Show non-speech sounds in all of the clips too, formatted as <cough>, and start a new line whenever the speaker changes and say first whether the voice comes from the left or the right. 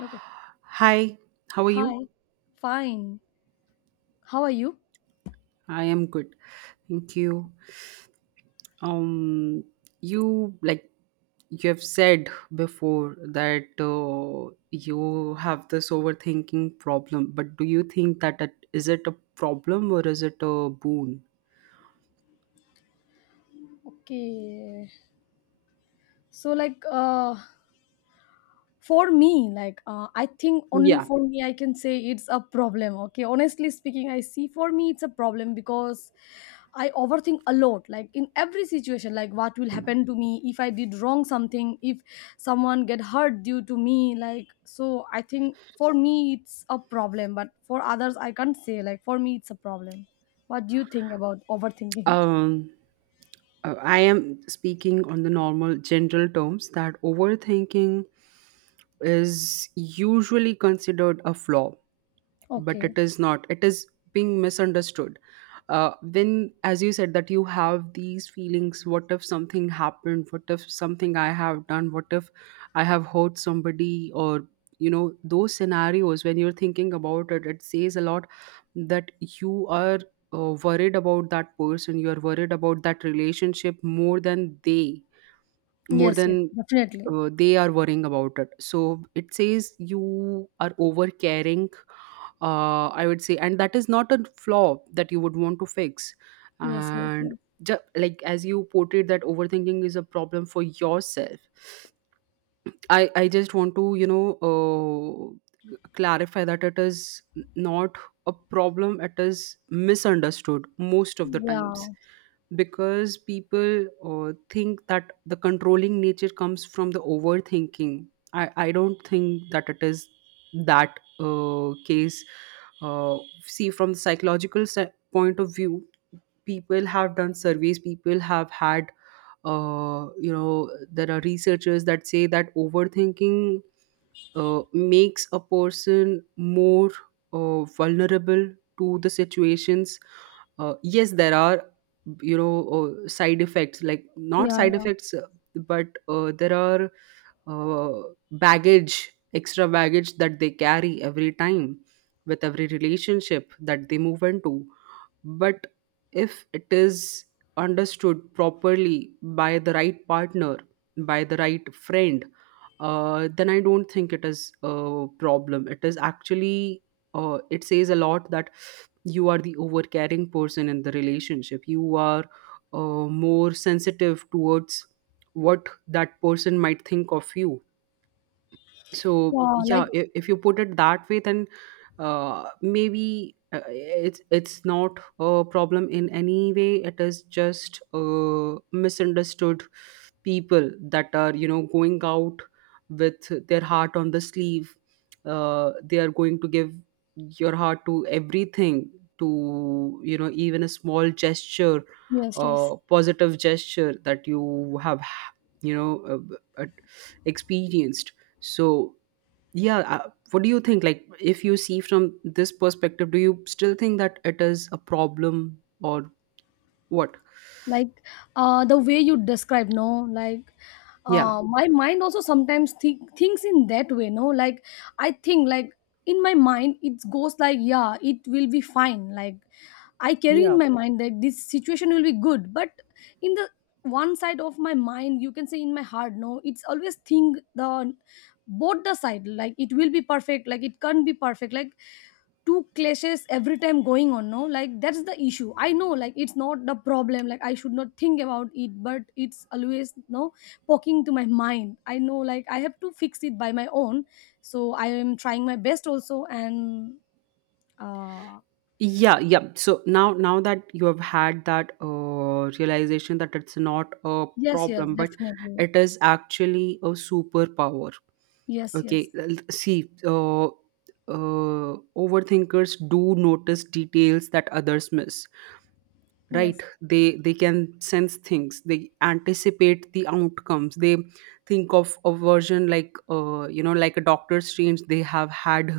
left: Okay.
right: Hi, how are you?
left: Hi. Fine. How are you?
right: I am good. Thank you. Um, you like you have said before that you have this overthinking problem, but do you think that is it a problem or is it a boon?
left: Okay. So for me, I think only
right: Yeah.
left: for me I can say it's a problem. Okay. Honestly speaking, I see for me it's a problem because I overthink a lot, like in every situation, like what will happen to me if I did wrong something, if someone get hurt due to me, like so I think for me it's a problem, but for others I can't say, like for me it's a problem. What do you think about overthinking?
right: Um, I am speaking on the normal general terms that overthinking is usually considered a flaw, but it
left: Okay.
right: is not, it is being misunderstood. When, as you said, that you have these feelings, what if something happened, what if something I have done, what if I have hurt somebody, or those scenarios when you're thinking about it, it says a lot that you are worried about that person, you are worried about that relationship more
left: Yes, yes,
right: than
left: definitely.
right: they are worrying about it. So it says you are over caring, I would say, and that is not a flaw that you would want to fix.
left: Yes, yes,
right: And
left: yes.
right: like as you portrayed that overthinking is a problem for yourself, I just want to clarify that it is not a problem, it is misunderstood most of the times
left: Yeah,
right: because people think that the controlling nature comes from the overthinking. I don't think that it is that case. uh, See, from the psychological point of view, people have done surveys, people have had there are researchers that say that overthinking makes a person more vulnerable to the situations. Yes, there are, side effects, like not
left: yeah,
right: side
left: yeah.
right: effects, but there are uh, baggage extra baggage that they carry every time with every relationship that they move into. But if it is understood properly by the right partner, by the right friend, then I don't think it is a problem. It is actually, it says a lot that you are the overcaring person in the relationship. You are more sensitive towards what that person might think of you. So
left: Yeah,
right: yeah,
left: like,
right: if you put it that way, then maybe it's not a problem in any way. It is just misunderstood. People that are going out with their heart on the sleeve. They are going to give your heart to everything, to even a small gesture,
left: yes, yes.
right: positive gesture that you have you know uh, uh, experienced. So, yeah, what do you think? Like, if you see from this perspective, do you still think that it is a problem or what?
left: Like the way you describe, no, like
right: Yeah.
left: my mind also sometimes thinks in that way, no, like I think like in my mind it goes like yeah it will be fine, like I carry in
right: Yeah.
left: my mind that this situation will be good, but in the one side of my mind, you can say in my heart, no, it's always think the both the side, like it will be perfect, like it can't be perfect, like two clashes every time going on, no, like that's the issue. I know like it's not the problem, like I should not think about it, but it's always no poking to my mind. I know like I have to fix it by my own, so I am trying my best also, and uh
right: Yeah, yeah. So now that you have had that realization that it's not a
left: yes, yes,
right: problem, but
left: definitely.
right: it is actually a superpower.
left: Yes, yes,
right: Okay, see, overthinkers do notice details that others miss. Right,
left: yes.
right: they can sense things, they anticipate the outcomes, they think of a version like like a doctor strange. They have had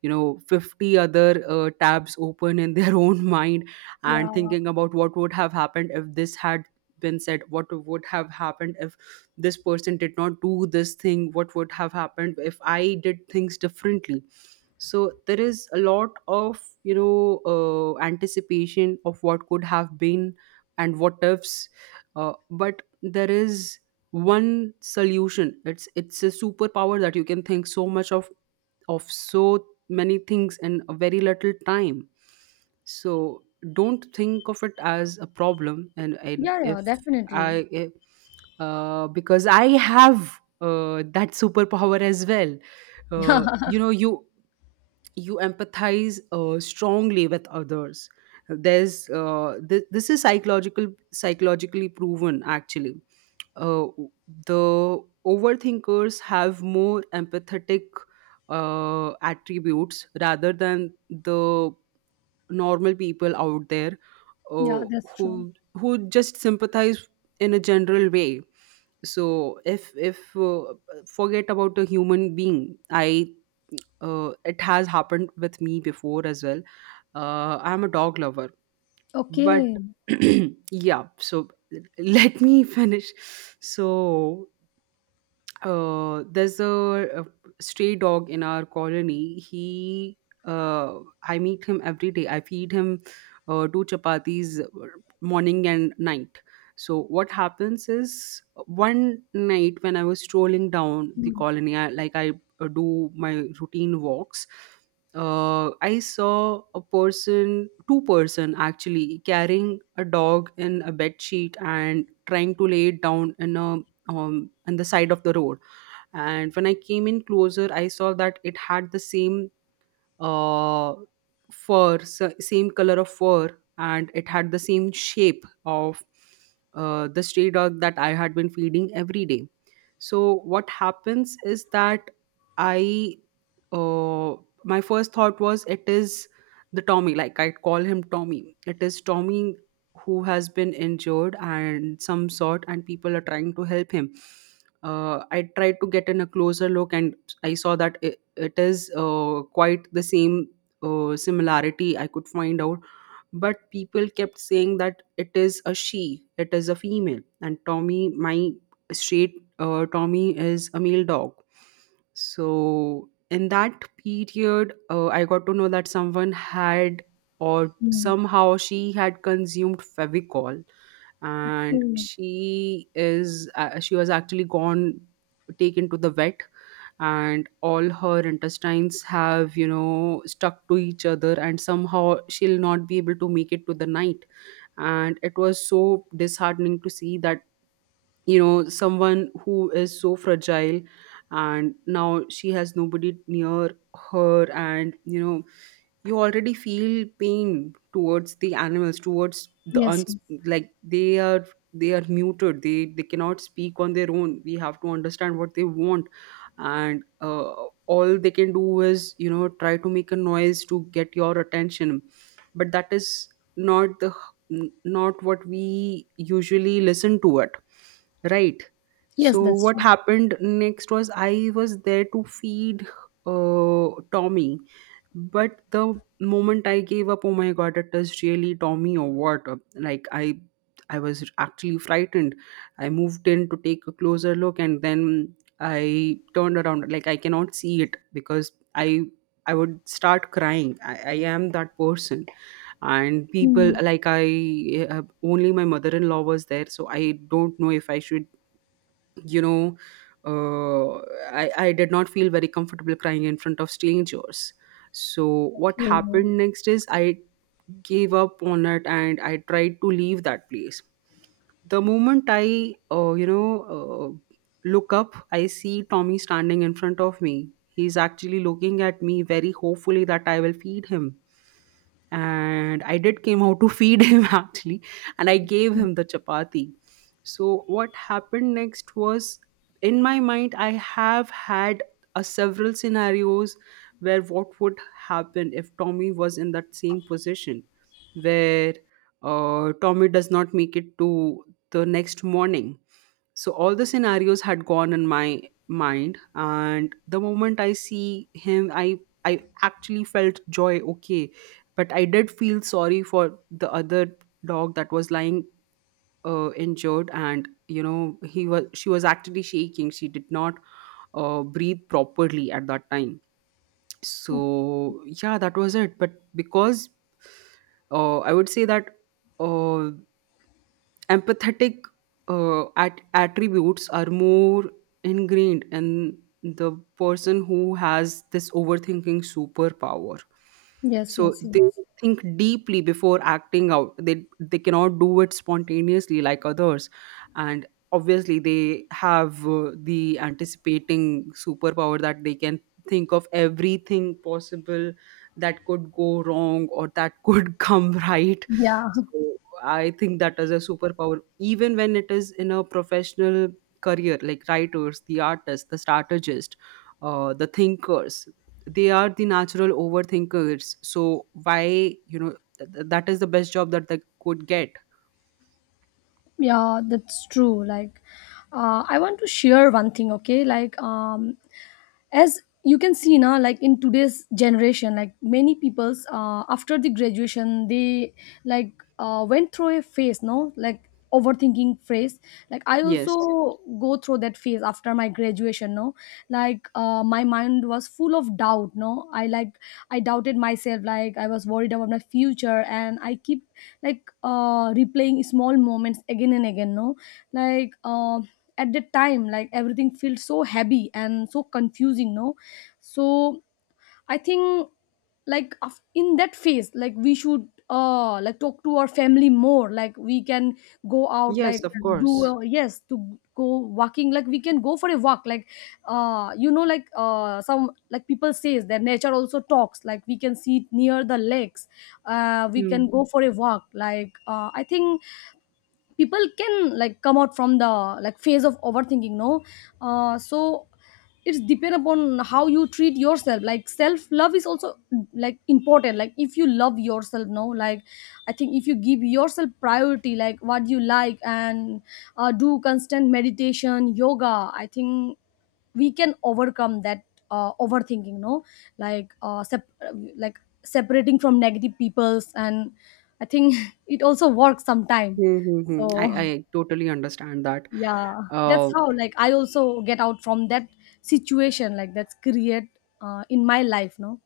right: 50 other tabs open in their <laughs> own mind, and
left: Yeah,
right: thinking about what would have happened if this had been said, what would have happened if this person did not do this thing, what would have happened if I did things differently. So there is a lot of anticipation of what could have been and what ifs. But there is one solution, it's a superpower that you can think so much of so many things in a very little time. So don't think of it as a problem, and
left: yeah, yeah, definitely.
right: if, because I have that superpower as well.
left: <laughs> Yeah,
right: You know, you empathize strongly with others. There's this is psychologically proven actually. uh, the overthinkers have more empathetic attributes rather than the normal people out there, uh,
left: yeah, that's true.
right: who just sympathize in a general way. So if forget about a human being, I it has happened with me before as well. I'm a dog lover, but
left: Okay.
right: <clears throat> yeah, so let me <laughs> finish. So there's a stray dog in our colony. Uh, I meet him every day. I feed him two chapatis morning and night. So what happens is one night when I was strolling down the
left: Mm,
right: colony, like I do my routine walks. I saw a person, two-person actually, carrying a dog in a bed sheet and trying to lay it down in a on the side of the road. And when I came in closer, I saw that it had the same uh, fur, same color of fur, and it had the same shape of the stray dog that I had been feeding every day. So what happens is that I, uh, my first thought was it is the Tommy, like I call him Tommy. It is Tommy who has been injured and some sort, and people are trying to help him. I tried to get in a closer look, and I saw that it is quite the same similarity I could find out. But people kept saying that it is a she, it is a female, and Tommy, my straight Tommy, is a male dog. So in that period, I got to know that someone had, or
left: mm,
right: somehow she had consumed Fevicol, and
left: mm.
right: she was actually gone, taken to the vet, and all her intestines have, you know, stuck to each other, and somehow she'll not be able to make it to the night. And it was so disheartening to see that, you know, someone who is so fragile, and now she has nobody near her. And you know, you already feel pain towards the animals, towards the
left: Yes,
right: uns,
left: yes,
right: like they are muted, they cannot speak on their own. We have to understand what they want. And all they can do is, try to make a noise to get your attention, but that is not the not what we usually listen to it, right?
left: yes,
right: So
left: that's
right: what
left: true.
right: happened next was I was there to feed Tommy. But the moment I gave up, oh my god, it is really Tommy or what? Like I was actually frightened. I moved in to take a closer look, and then I turned around, like I cannot see it, because I would start crying. I am that person. And people
left: Mm,
right: like I Only my mother-in-law was there, so I don't know if I should, you know, uh, I did not feel very comfortable crying in front of strangers. So what happened next is I gave up on it and I tried to leave that place. The moment i, look up, I see tommy standing in front of me, he's actually looking at me very hopefully that I will feed him. And I did came out to feed <laughs> him actually, and I gave him the chapati. So what happened next was, in my mind, I have had a several scenarios where what would happen if Tommy was in that same position where Tommy does not make it to the next morning. So all the scenarios had gone in my mind, and the moment I see him, I actually felt joy. Okay, but I did feel sorry for the other dog that was lying injured. And you know, he was she was actually shaking, she did not breathe properly at that time. So
left: okay.
right: yeah, that was it. But because I would say that uh, empathetic attributes are more ingrained in the person who has this overthinking superpower.
left: Yes,
right: So
left: yes,
right: they
left: yes.
right: think deeply before acting out, they cannot do it spontaneously like others. And obviously they have the anticipating superpower that they can think of everything possible that could go wrong or that could <laughs> come right.
left: Yeah,
right: So I think that is a superpower, even when it is in a professional career, like writers, the artists, the strategists, the thinkers. They are the natural overthinkers. So why, you know, that is the best job that they could get.
left: <laughs> yeah, that's true. Like, I want to share one thing, okay? Like, as you can see now, like in today's generation, like many people's after the graduation they like went through a phase, no, like overthinking phase, like I
right: Yes.
left: also go through that phase after my graduation, no, like my mind was full of doubt, no, I like I doubted myself, like I was worried about my future, and I keep like replaying small moments again and again, no, like at the time, like everything feels so heavy and so confusing, no, so I think like in that phase, like we should like talk to our family more, like we can go out, like
right: Yes, of
left: do
right: course.
left: yes to go walking, like we can go for a walk, like you know, like some, like people says that nature also talks, like we can sit near the lakes. We
right: Hmm.
left: can go for a walk, like I think people can like come out from the like phase of overthinking, no, so it's depend upon how you treat yourself, like self love is also like important, like if you love yourself, no, like I think if you give yourself priority, like what you like, and do constant meditation yoga, I think we can overcome that overthinking, no, like like separating from negative peoples. And I think <laughs> it also works sometime.
right: Hmm, hmm, hmm. I,
left: So
right: I totally understand that.
left: yeah, that's
right: Uh,
left: how like I also get out from that situation, like that's create in my life, no.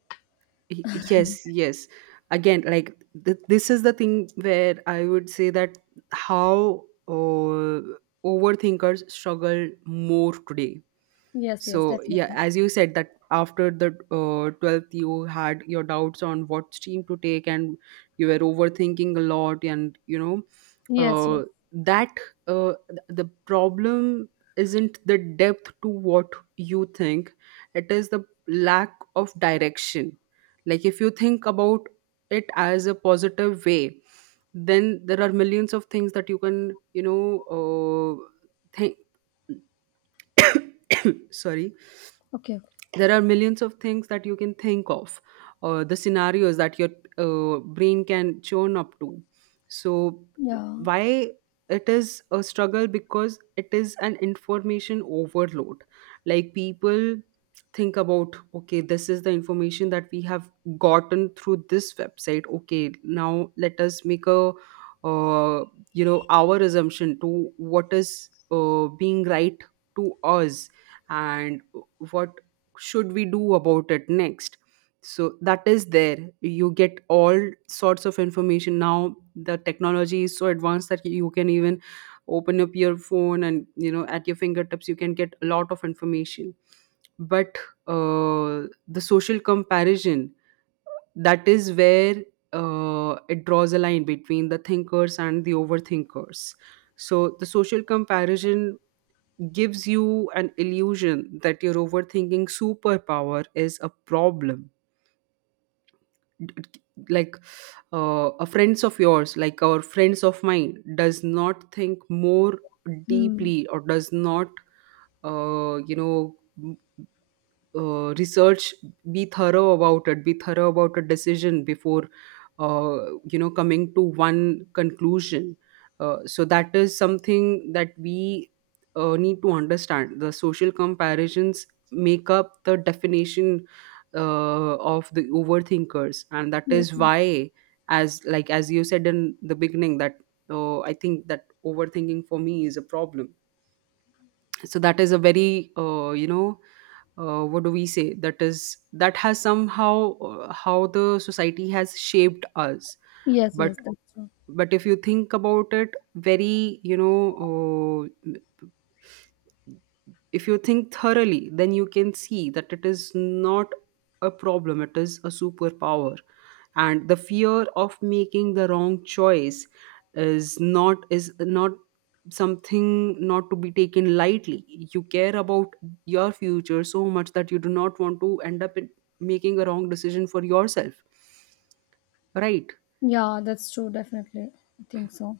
right: Yes, yes. Again, like, this is the thing where I would say that how overthinkers struggle more today.
left: Yes, yes,
right: So yeah,
left: definitely.
right: as you said, that after the 12th you had your doubts on what stream to take, and you were overthinking a lot, and
left: Yes, yes.
right: uh, that the problem isn't the depth to what you think. It is the lack of direction. Like, if you think about it as a positive way, then there are millions of things that you can, think. <coughs> Sorry.
left: Okay.
right: There are millions of things that you can think of, the scenarios that your brain can churn up to. So
left: Yeah.
right: why it is a struggle? Because it is an information overload. Like, people think about, okay, this is the information that we have gotten through this website, okay, now let us make a uh, our assumption to what is being right to us, and what should we do about it next. So that is there, you get all sorts of information. Now the technology is so advanced that you can even open up your phone and at your fingertips you can get a lot of information. But uh, the social comparison, that is where it draws a line between the thinkers and the overthinkers. So the social comparison gives you an illusion that your overthinking superpower is a problem. D- like, a friends of yours, like our friends of mine, does not think more
left: Hmm.
right: deeply or does not uh, you know research, be thorough about it, be thorough about a decision before coming to one conclusion. So that is something that we need to understand. The social comparisons make up the definition of the overthinkers, and that
left: Yes,
right: is
left: yes.
right: why, as, like, as you said in the beginning, that I think that overthinking for me is a problem. So that is a very, what do we say, that is, that has somehow, how the society has shaped us.
left: Yes,
right: but
left: yes, that's true.
right: but if you think about it, very, you know, uh, if you think thoroughly, then you can see that it is not a problem, it is a superpower. And the fear of making the wrong choice is not something not to be taken lightly. You care about your future so much that you do not want to end up in making a wrong decision for yourself, right?
left: Yeah, that's true, definitely. I think so.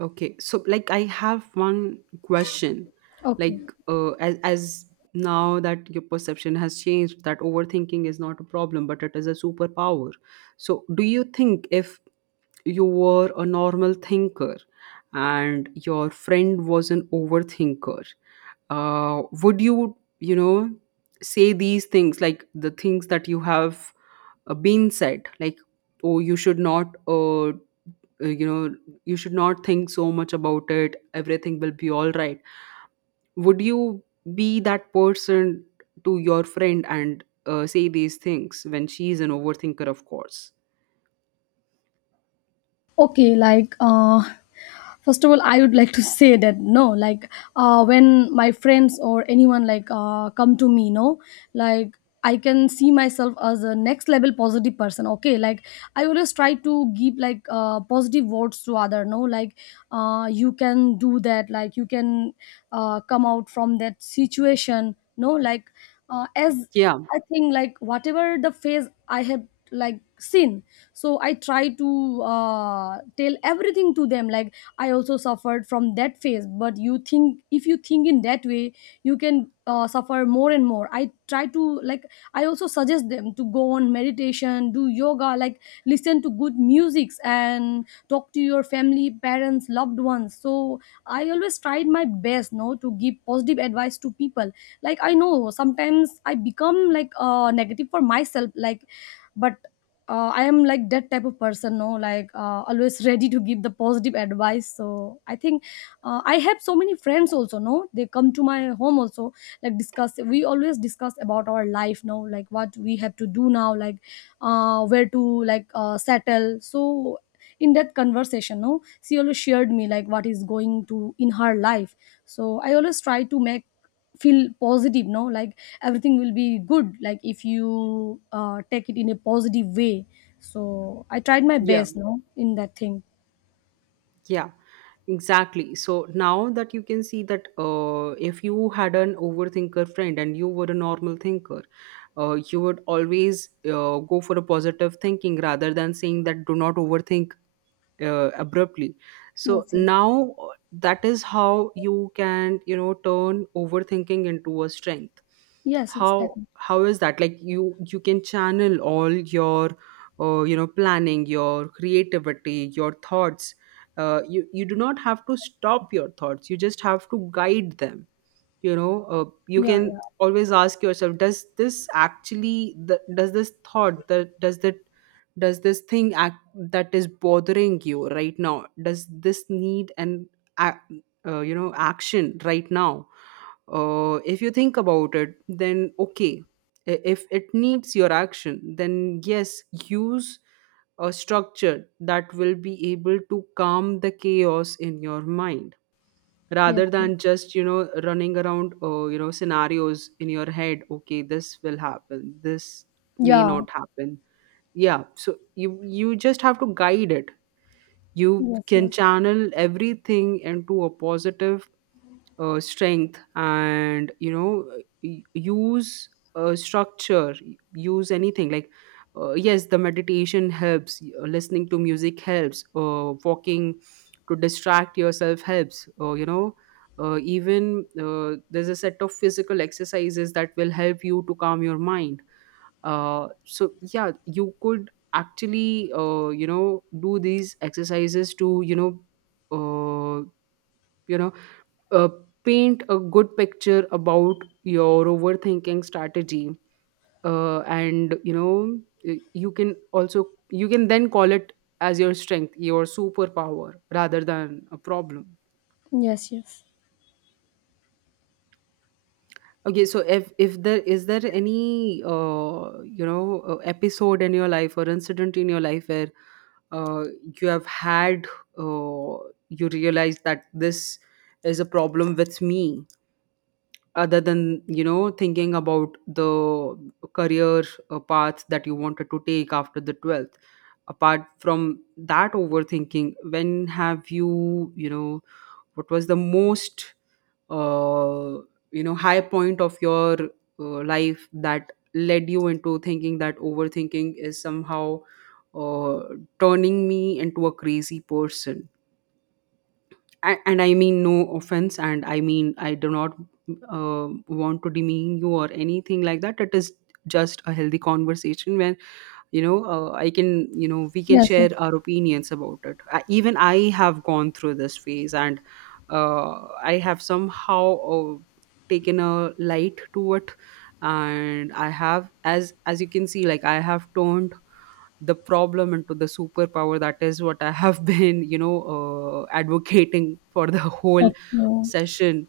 right: Okay, so like, I have one question. Like,
left: Okay.
right: as now that your perception has changed, that overthinking is not a problem but it is a superpower. So, do you think if you were a normal thinker and your friend was an overthinker, would you, you know, say these things, like the things that you have been said, like, oh, you should not, uh, you know you should not think so much about it, everything will be all right. Would you be that person to your friend and say these things when she is an overthinker, of course.
left: Okay, like first of all I would like to say that, no, like when my friends or anyone like come to me, no, like I can see myself as a next level positive person, okay, like I always try to give like positive words to other, no, like you can do that, like you can come out from that situation, no, like as
right: Yeah,
left: I think, like whatever the phase I have like seen, so I try to tell everything to them, like I also suffered from that phase, but you think if you think in that way you can suffer more and more. I try to like I also suggest them to go on meditation, do yoga, like listen to good musics and talk to your family, parents, loved ones. So I always tried my best, no, to give positive advice to people. Like I know sometimes I become like negative for myself, like but I am like that type of person, no, like always ready to give the positive advice. So I think I have so many friends also, no, they come to my home also, like discuss. We always discuss about our life, no, like what we have to do now, like where to like settle. So in that conversation, no, she always shared me like what is going to in her life. So I always try to make feel positive, no, like everything will be good, like if you take it in a positive way. So I tried my
right: yeah,
left: best, no, in that thing.
right: yeah, exactly. So now that you can see that, if you had an overthinker friend and you were a normal thinker, you would always go for a positive thinking rather than saying that do not overthink abruptly. So
left: Yes, yes.
right: now, that is how you can, you know, turn overthinking into a strength.
left: Yes, yes,
right: how
left: definitely.
right: how is that? Like, you can channel all your, planning, your creativity, your thoughts. You do not have to stop your thoughts, you just have to guide them. You know, you
left: Yeah,
right: can
left: yeah.
right: always ask yourself, does this actually, the, does this thing, act that is bothering you right now, does this need an action right now? If you think about it, then okay, if it needs your action, then yes, use a structure that will be able to calm the chaos in your mind,
left: Yes.
right: rather than just, you know, running around, scenarios in your head, okay, this will happen, this may
left: Yeah.
right: not happen. Yeah, so you just have to guide it. You
left: Yes,
right: can
left: yes.
right: channel everything into a positive strength, and you know, use structure. Use anything, like, yes, the meditation helps, listening to music helps, walking to distract yourself helps, even there's a set of physical exercises that will help you to calm your mind. So yeah, you could actually, do these exercises to, you know, uh, you know uh, paint a good picture about your overthinking strategy, and you know, you can then call it as your strength, your superpower, rather than a problem.
left: Yes. Yes,
right: Okay, so if there is, there any episode in your life or incident in your life where uh, you have had, uh, you realize that this is a problem with me, other than, you know, thinking about the career path that you wanted to take after the 12th. Apart from that overthinking, when have you, you know, what was the most, uh, high point of your life that led you into thinking that overthinking is somehow uh, turning me into a crazy person? And I mean no offense, and I mean, I do not want to demean you or anything like that. It is just a healthy conversation when, I can you know we can
left: yes.
right: share
left: Yes,
right: our opinions about it. I, even I have gone through this phase, and I have somehow taken a light to it, and I have, as you can see, like, I have turned the problem into the superpower. That is what I have <laughs> been, advocating for the whole
left: Okay.
right: session.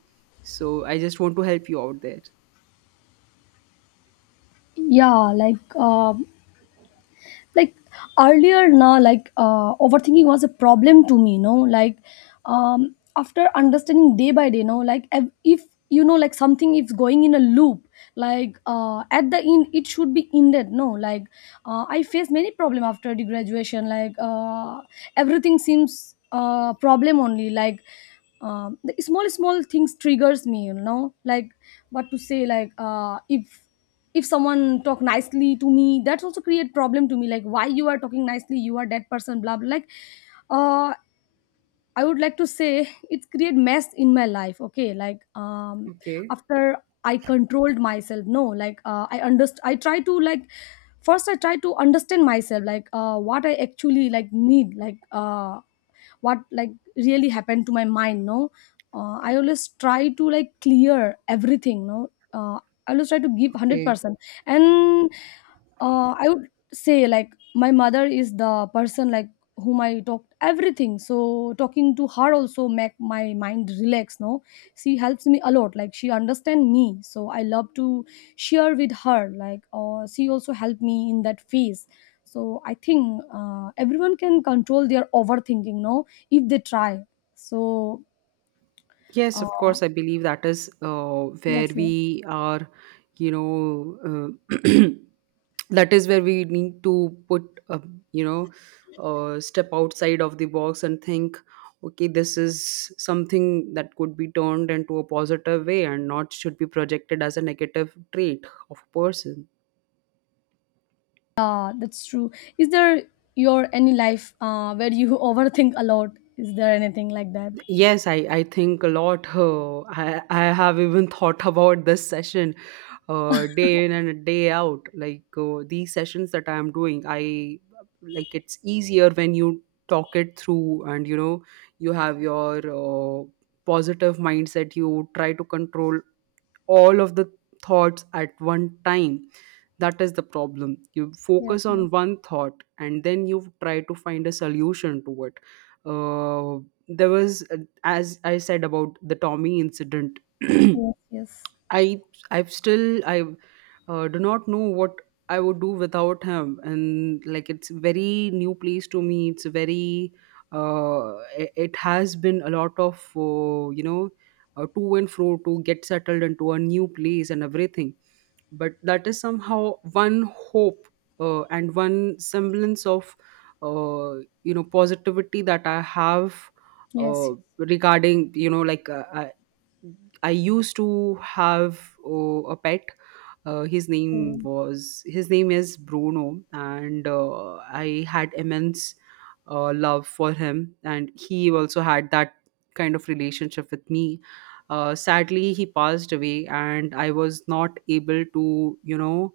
right: So I just want to help you out there.
left: Yeah, like like earlier now, like overthinking was a problem to me, you know, like after understanding day by day, you know, like if you know like something is going in a loop, like at the end it should be ended, no, like I faced many problem after the graduation, like everything seems problem only, like the small small things triggers me, you know, like what to say, like if someone talk nicely to me, that's also create problem to me, like why you are talking nicely, you are that person, blah blah, like uh I would like to say it's create mess in my life. Okay, like
right: Okay.
left: after I controlled myself, no, like I try to like first I try to understand myself, like what I actually like need, like what like really happened to my mind, no, I always try to like clear everything, no, I always try to give
right: Okay.
left: 100%. And I would say like my mother is the person like whom I talked everything. So talking to her also make my mind relax, no, she helps me a lot, like she understand me, so I love to share with her, like she also helped me in that phase. So I think everyone can control their overthinking, no, if they try. So
right: Yes, of
left: uh,
right: course. I believe that is where
left: yes, yeah.
right: we are, you know, <clears throat> that is where we need to put, a. you know, step outside of the box and think, okay, this is something that could be turned into a positive way and not should be projected as a negative trait of a person.
left: Yeah, that's true. Is there your any life where you <laughs> overthink a lot? Is there anything like that?
right: Yes, I think a lot. I have even thought <laughs> about this session, day in and day out. Like, these sessions that I'm doing, I, like, it's easier when you talk it through, and you know, you have your positive mindset. You try to control all of the thoughts at one time. That is the problem. You
left: Yes,
right: focus
left: yes,
right: on one thought and then you try to find a solution to it. There was, as I said, about the tommy incident <clears throat>
left: yes, yes,
right: I I've still I do not know what I would do without him, and like, it's very new place to me. It's very, it has been a lot of to and fro to get settled into a new place and everything. But that is somehow one hope and one semblance of positivity that I have uh,
left: yes.
right: regarding, you know, like, I used to have a pet. Uh, his name
left: Mm,
right: was his name is Bruno, and I had immense love for him, and he also had that kind of relationship with me. Sadly, he passed away, and I was not able to, you know,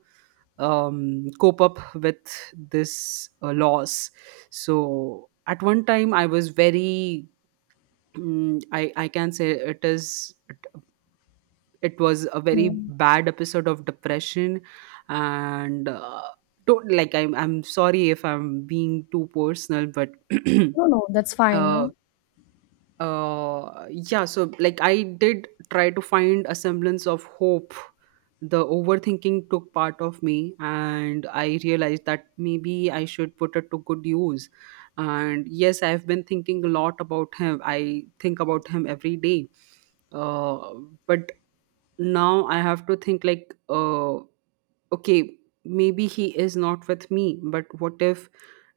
right: cope up with this loss. So at one time, I was very, I can say it was a very
left: mm.
right: bad episode of depression, and like, I'm sorry if I'm being too personal, but
left: No, no, that's
right: <clears throat>
left: fine.
right: uh,
left: No.
right: yeah, so like, I did try to find a semblance of hope. The overthinking took part of me, and I realized that maybe I should put it to good use. And yes, I've been thinking a lot about him. I think about him every day. uh, but now I have to think, like, okay, maybe he is not with me, but what if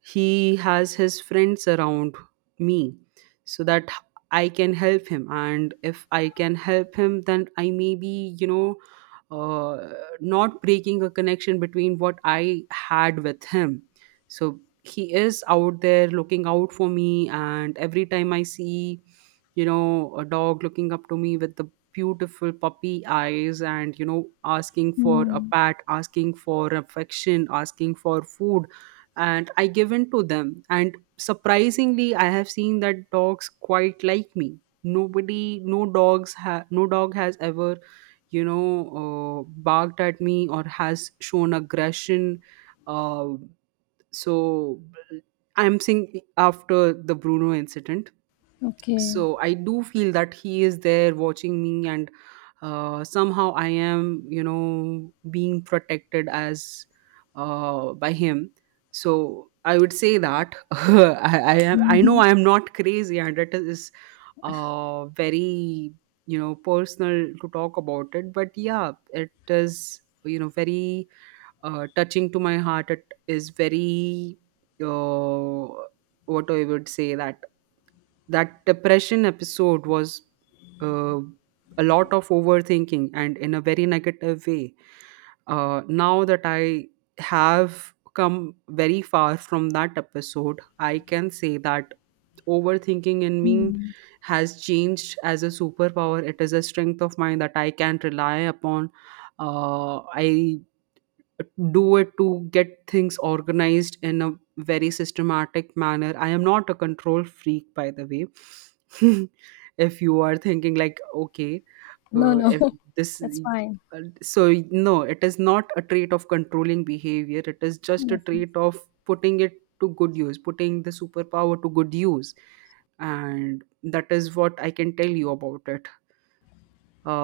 right: he has his friends around me, so that I can help him. And if I can help him, then I, maybe, you know, uh, not breaking a connection between what I had with him. So he is out there looking out for me, and every time I see, you know, a dog looking up to me with the beautiful puppy eyes and, you know, asking for a
left: Mm,
right: pat, asking for affection, asking for food. And I give in to them. And surprisingly, I have seen that dogs quite like me. Nobody, no dogs, no dog has ever, you know, barked at me or has shown aggression. Uh, so I'm saying, after the Bruno incident.
left: okay. <laughs>
right: So I do feel that he is there watching me, and somehow I am, you know, being protected, as by him. So I would say that <laughs> I know
left: Mhm.
right: I am not crazy, and it is very, you know, personal to talk about it. But yeah, it is, you know, very touching to my heart. It is very, uh, what I would say, that depression episode was uh, a lot of overthinking and in a very negative way. Now that I have come very far from that episode, I can say that overthinking in me
left: Mm.
right: has changed as a superpower. It is a strength of mine that I can rely upon. I do it to get things organized in a very systematic manner. I am not a control freak, by the way. <laughs> If you are thinking, like, okay,
left: No, no,
right: if
left: <laughs>
right: this.
left: that's fine.
right: So, no, it is not a trait of controlling behavior. It is just a
left: Yes, yes.
right: trait of putting it to good use, putting the superpower to good use. And that is what I can tell you about it.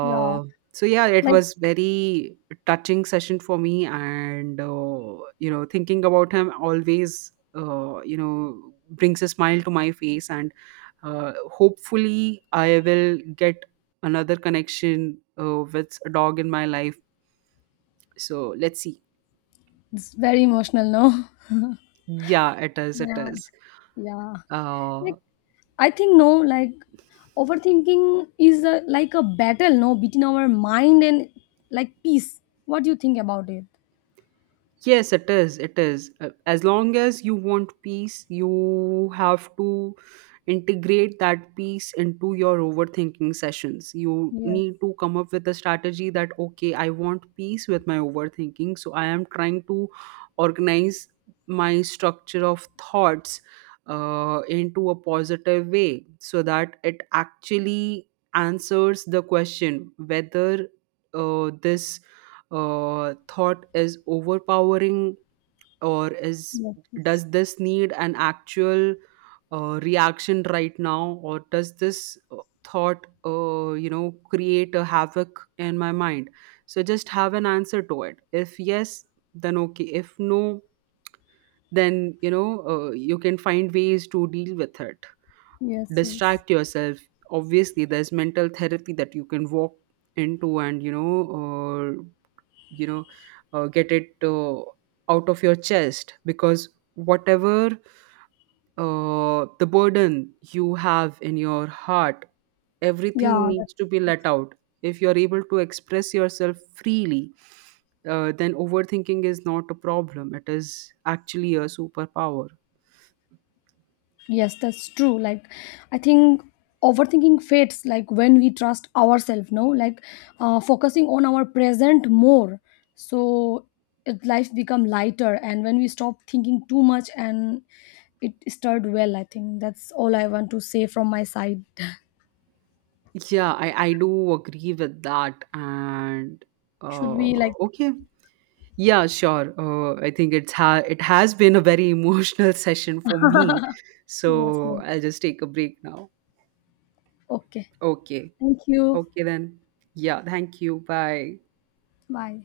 left: Yeah,
right: so yeah, it
left: like
right: was very touching session for me, and you know, thinking about him always, you know, brings a smile to my face, and hopefully, I will get another connection, with a dog in my life. So let's see.
left: it's very emotional. No. <laughs>
right: Yeah, it is. It
left: Yeah,
right: is.
left: yeah.
right: Uh,
left: Like I think, no, like overthinking is a, like a battle, no, between our mind and like peace. What do you think about it?
right: Yes, it is. It is. As long as you want peace, you have to integrate that peace into your overthinking sessions. You
left: Yes,
right: need to come up with a strategy that, okay, I want peace with my overthinking. So I am trying to organize my structure of thoughts into a positive way so that it actually answers the question, whether this thought is overpowering, or is,
left: yes, yes,
right: does this need an actual reaction right now, or does this thought, create a havoc in my mind? So just have an answer to it. If yes, then okay. If no, then you know, you can find ways to deal with it.
left: yes. Yes.
right: Distract yourself. Obviously there's mental therapy that you can walk into, and you know, uh, you know get it out of your chest, because whatever the burden you have in your heart, everything
left: Yeah.
right: needs to be let out. If you're able to express yourself freely, then overthinking is not a problem, it is actually a superpower.
left: Yes, that's true. Like, I think overthinking fades like when we trust ourselves, no? Like, focusing on our present more. So, it, life become lighter. And when we stop thinking too much and it started well, I think that's all I want to say from my side. <laughs>
right: Yeah, I do agree with that, and
left: Should we, like,
right: okay. Yeah, sure. I think it's it has been a very emotional <laughs> session for me. So
left: yes, yes.
right: I'll just take a break now.
left: Okay.
right: Okay.
left: Thank you.
right: Okay then. Yeah, thank you. Bye.
left: Bye.